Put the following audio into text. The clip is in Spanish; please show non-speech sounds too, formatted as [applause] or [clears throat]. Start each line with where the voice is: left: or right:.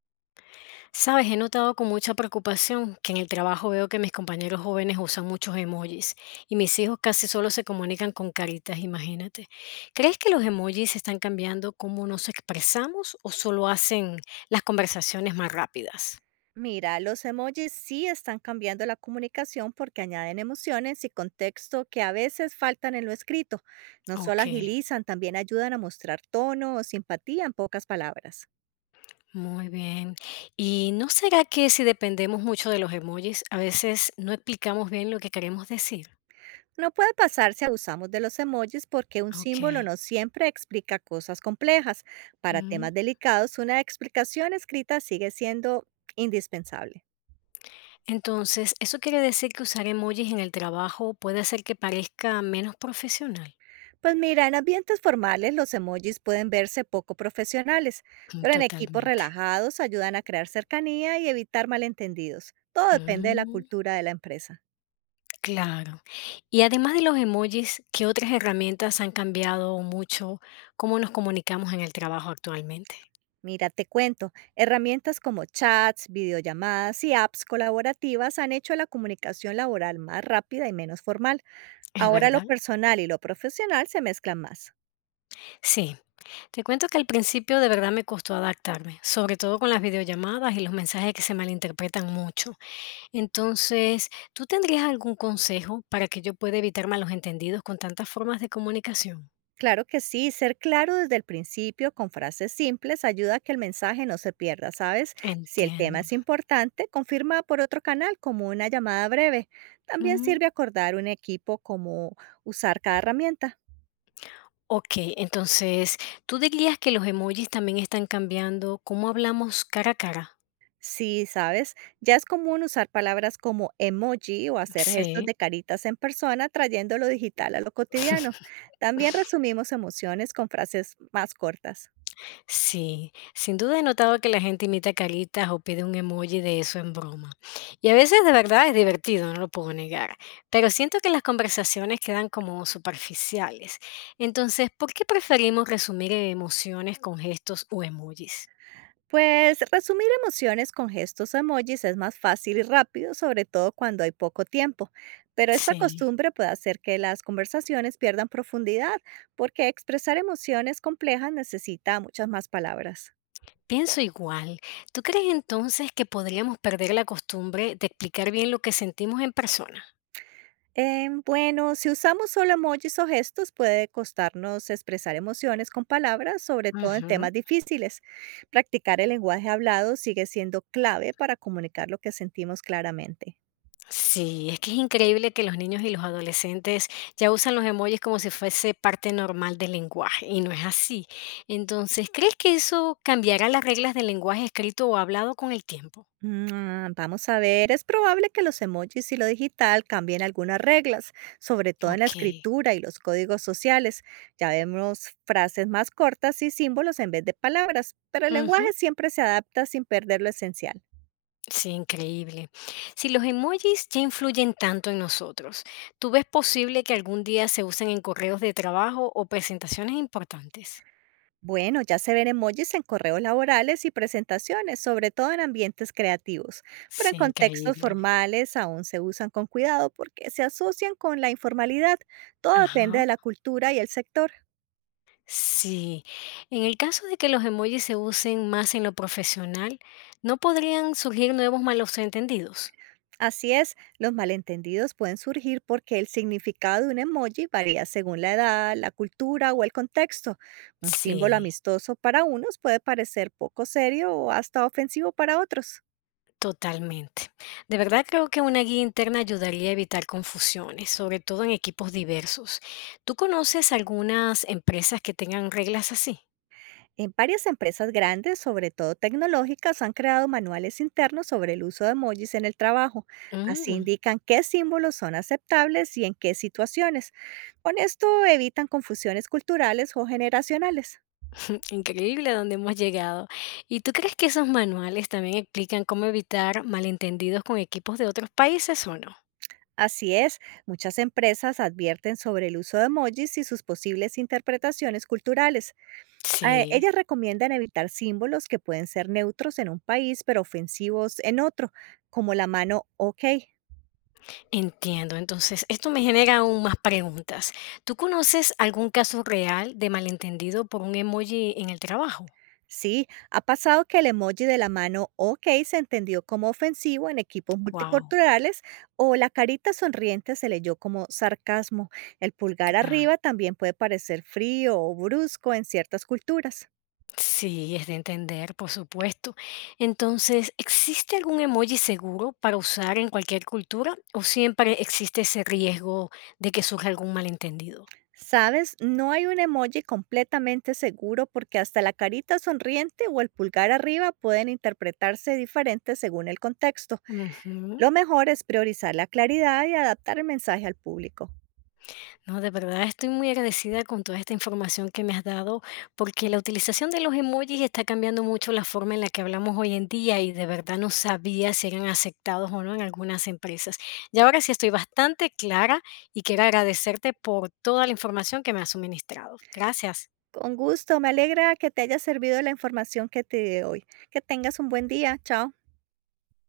left: Sabes, he notado con mucha preocupación que en el trabajo veo que mis compañeros jóvenes usan muchos emojis y mis hijos casi solo se comunican con caritas, imagínate. ¿Crees que los emojis están cambiando cómo nos expresamos o solo hacen las conversaciones más rápidas?
right: Mira, los emojis sí están cambiando la comunicación porque añaden emociones y contexto que a veces faltan en lo escrito. No solo
left: Ok,
right: agilizan, también ayudan a mostrar tono o simpatía en pocas palabras.
left: muy bien. ¿Y no será que si dependemos mucho de los emojis, a veces no explicamos bien lo que queremos decir?
right: No puede pasar si abusamos de los emojis porque un
left: Ok.
right: símbolo no siempre explica cosas complejas. Para
left: Mm.
right: temas delicados, una explicación escrita sigue siendo indispensable.
left: Entonces, ¿eso quiere decir que usar emojis en el trabajo puede hacer que parezca menos profesional?
right: Pues mira, en ambientes formales los emojis pueden verse poco profesionales,
left: [clears throat] Mm,
right: pero en equipos
left: totalmente.
right: relajados ayudan a crear cercanía y evitar malentendidos. Todo depende de la
left: Mm,
right: cultura de la empresa.
left: claro. Y además de los emojis, ¿qué otras herramientas han cambiado mucho cómo nos comunicamos en el trabajo actualmente?
right: Mira, te cuento, herramientas como chats, videollamadas y apps colaborativas han hecho la comunicación laboral más rápida y menos formal.
left: Es
right: Ahora lo
left: verdad.
right: personal y lo profesional se mezclan más.
left: Sí. Te cuento que al principio de verdad me costó adaptarme, sobre todo con las videollamadas y los mensajes que se malinterpretan mucho. Entonces, ¿tú tendrías algún consejo para que yo pueda evitar malos entendidos con tantas formas de comunicación?
right: Claro que sí, ser claro desde el principio con frases simples ayuda a que el mensaje no se pierda, ¿sabes? Si el tema
left: Entiendo.
right: es importante, confirma por otro canal como una llamada breve. También
left: Mm,
right: sirve acordar un equipo como usar cada herramienta.
left: ok, entonces, ¿tú dirías que los emojis también están cambiando cómo hablamos cara a cara?
right: Sí, ¿sabes? Ya es común usar palabras como emoji o hacer gestos
left: Sí.
right: de caritas en persona, trayendo lo digital a lo cotidiano.
left: [laughs]
right: También resumimos emociones con frases más cortas.
left: Sí, sin duda he notado que la gente imita caritas o pide un emoji de eso en broma. Y a veces de verdad es divertido, no lo puedo negar, pero siento que las conversaciones quedan como superficiales. Entonces, ¿por qué preferimos resumir emociones con gestos o emojis?
right: Pues resumir emociones con gestos o emojis es más fácil y rápido, sobre todo cuando hay poco tiempo. Pero esta
left: Sí,
right: costumbre puede hacer que las conversaciones pierdan profundidad, porque expresar emociones complejas necesita muchas más palabras.
left: pienso igual. ¿Tú crees entonces que podríamos perder la costumbre de explicar bien lo que sentimos en persona?
right: Bueno, si usamos solo emojis o gestos, puede costarnos expresar emociones con palabras, sobre todo en
left: Ujú.
right: temas difíciles. Practicar el lenguaje hablado sigue siendo clave para comunicar lo que sentimos claramente.
left: Sí, es que es increíble que los niños y los adolescentes ya usan los emojis como si fuese parte normal del lenguaje, y no es así. Entonces, ¿crees que eso cambiará las reglas del lenguaje escrito o hablado con el tiempo?
right: Mm, vamos a ver, es probable que los emojis y lo digital cambien algunas reglas, sobre todo en la
left: Ok.
right: escritura y los códigos sociales. Ya vemos frases más cortas y símbolos en vez de palabras, pero el
left: Ujú,
right: lenguaje siempre se adapta sin perder lo esencial.
left: sí, increíble. Si los emojis ya influyen tanto en nosotros, ¿tú ves posible que algún día se usen en correos de trabajo o presentaciones importantes?
right: Bueno, ya se ven emojis en correos laborales y presentaciones, sobre todo en ambientes creativos, pero
left: Sí,
right: en contextos
left: increíble.
right: formales aún se usan con cuidado porque se asocian con la informalidad. Todo depende
left: Ajá.
right: de la cultura y el sector.
left: Sí, en el caso de que los emojis se usen más en lo profesional, ¿no podrían surgir nuevos malos entendidos?
right: Así es, los malentendidos pueden surgir porque el significado de un emoji varía según la edad, la cultura o el contexto. Un símbolo
left: Sí,
right: amistoso para unos puede parecer poco serio o hasta ofensivo para otros.
left: totalmente. De verdad creo que una guía interna ayudaría a evitar confusiones, sobre todo en equipos diversos. ¿Tú conoces algunas empresas que tengan reglas así?
right: En varias empresas grandes, sobre todo tecnológicas, han creado manuales internos sobre el uso de emojis en el trabajo. Así
left: Mm.
right: indican qué símbolos son aceptables y en qué situaciones. Con esto evitan confusiones culturales o generacionales.
left: [laughs] Increíble a dónde hemos llegado. ¿Y tú crees que esos manuales también explican cómo evitar malentendidos con equipos de otros países o no?
right: Así es, muchas empresas advierten sobre el uso de emojis y sus posibles interpretaciones culturales.
left: Sí.
right: Ellas recomiendan evitar símbolos que pueden ser neutros en un país pero ofensivos en otro, como la mano OK.
left: Entiendo, entonces esto me genera aún más preguntas. ¿Tú conoces algún caso real de malentendido por un emoji en el trabajo?
right: Sí, ha pasado que el emoji de la mano OK se entendió como ofensivo en equipos
left: Wow,
right: multiculturales o la carita sonriente se leyó como sarcasmo. El pulgar arriba
left: claro.
right: también puede parecer frío o brusco en ciertas culturas.
left: Sí, es de entender, por supuesto. Entonces, ¿existe algún emoji seguro para usar en cualquier cultura o siempre existe ese riesgo de que surja algún malentendido?
right: Sabes, no hay un emoji completamente seguro porque hasta la carita sonriente o el pulgar arriba pueden interpretarse diferentes según el contexto.
left: Ujú.
right: Lo mejor es priorizar la claridad y adaptar el mensaje al público.
left: No, de verdad estoy muy agradecida con toda esta información que me has dado, porque la utilización de los emojis está cambiando mucho la forma en la que hablamos hoy en día y de verdad no sabía si eran aceptados o no en algunas empresas. Y ahora sí estoy bastante clara y quiero agradecerte por toda la información que me has suministrado. Gracias.
right: Con gusto, me alegra que te haya servido la información que te di hoy. Que tengas un buen día. Chao.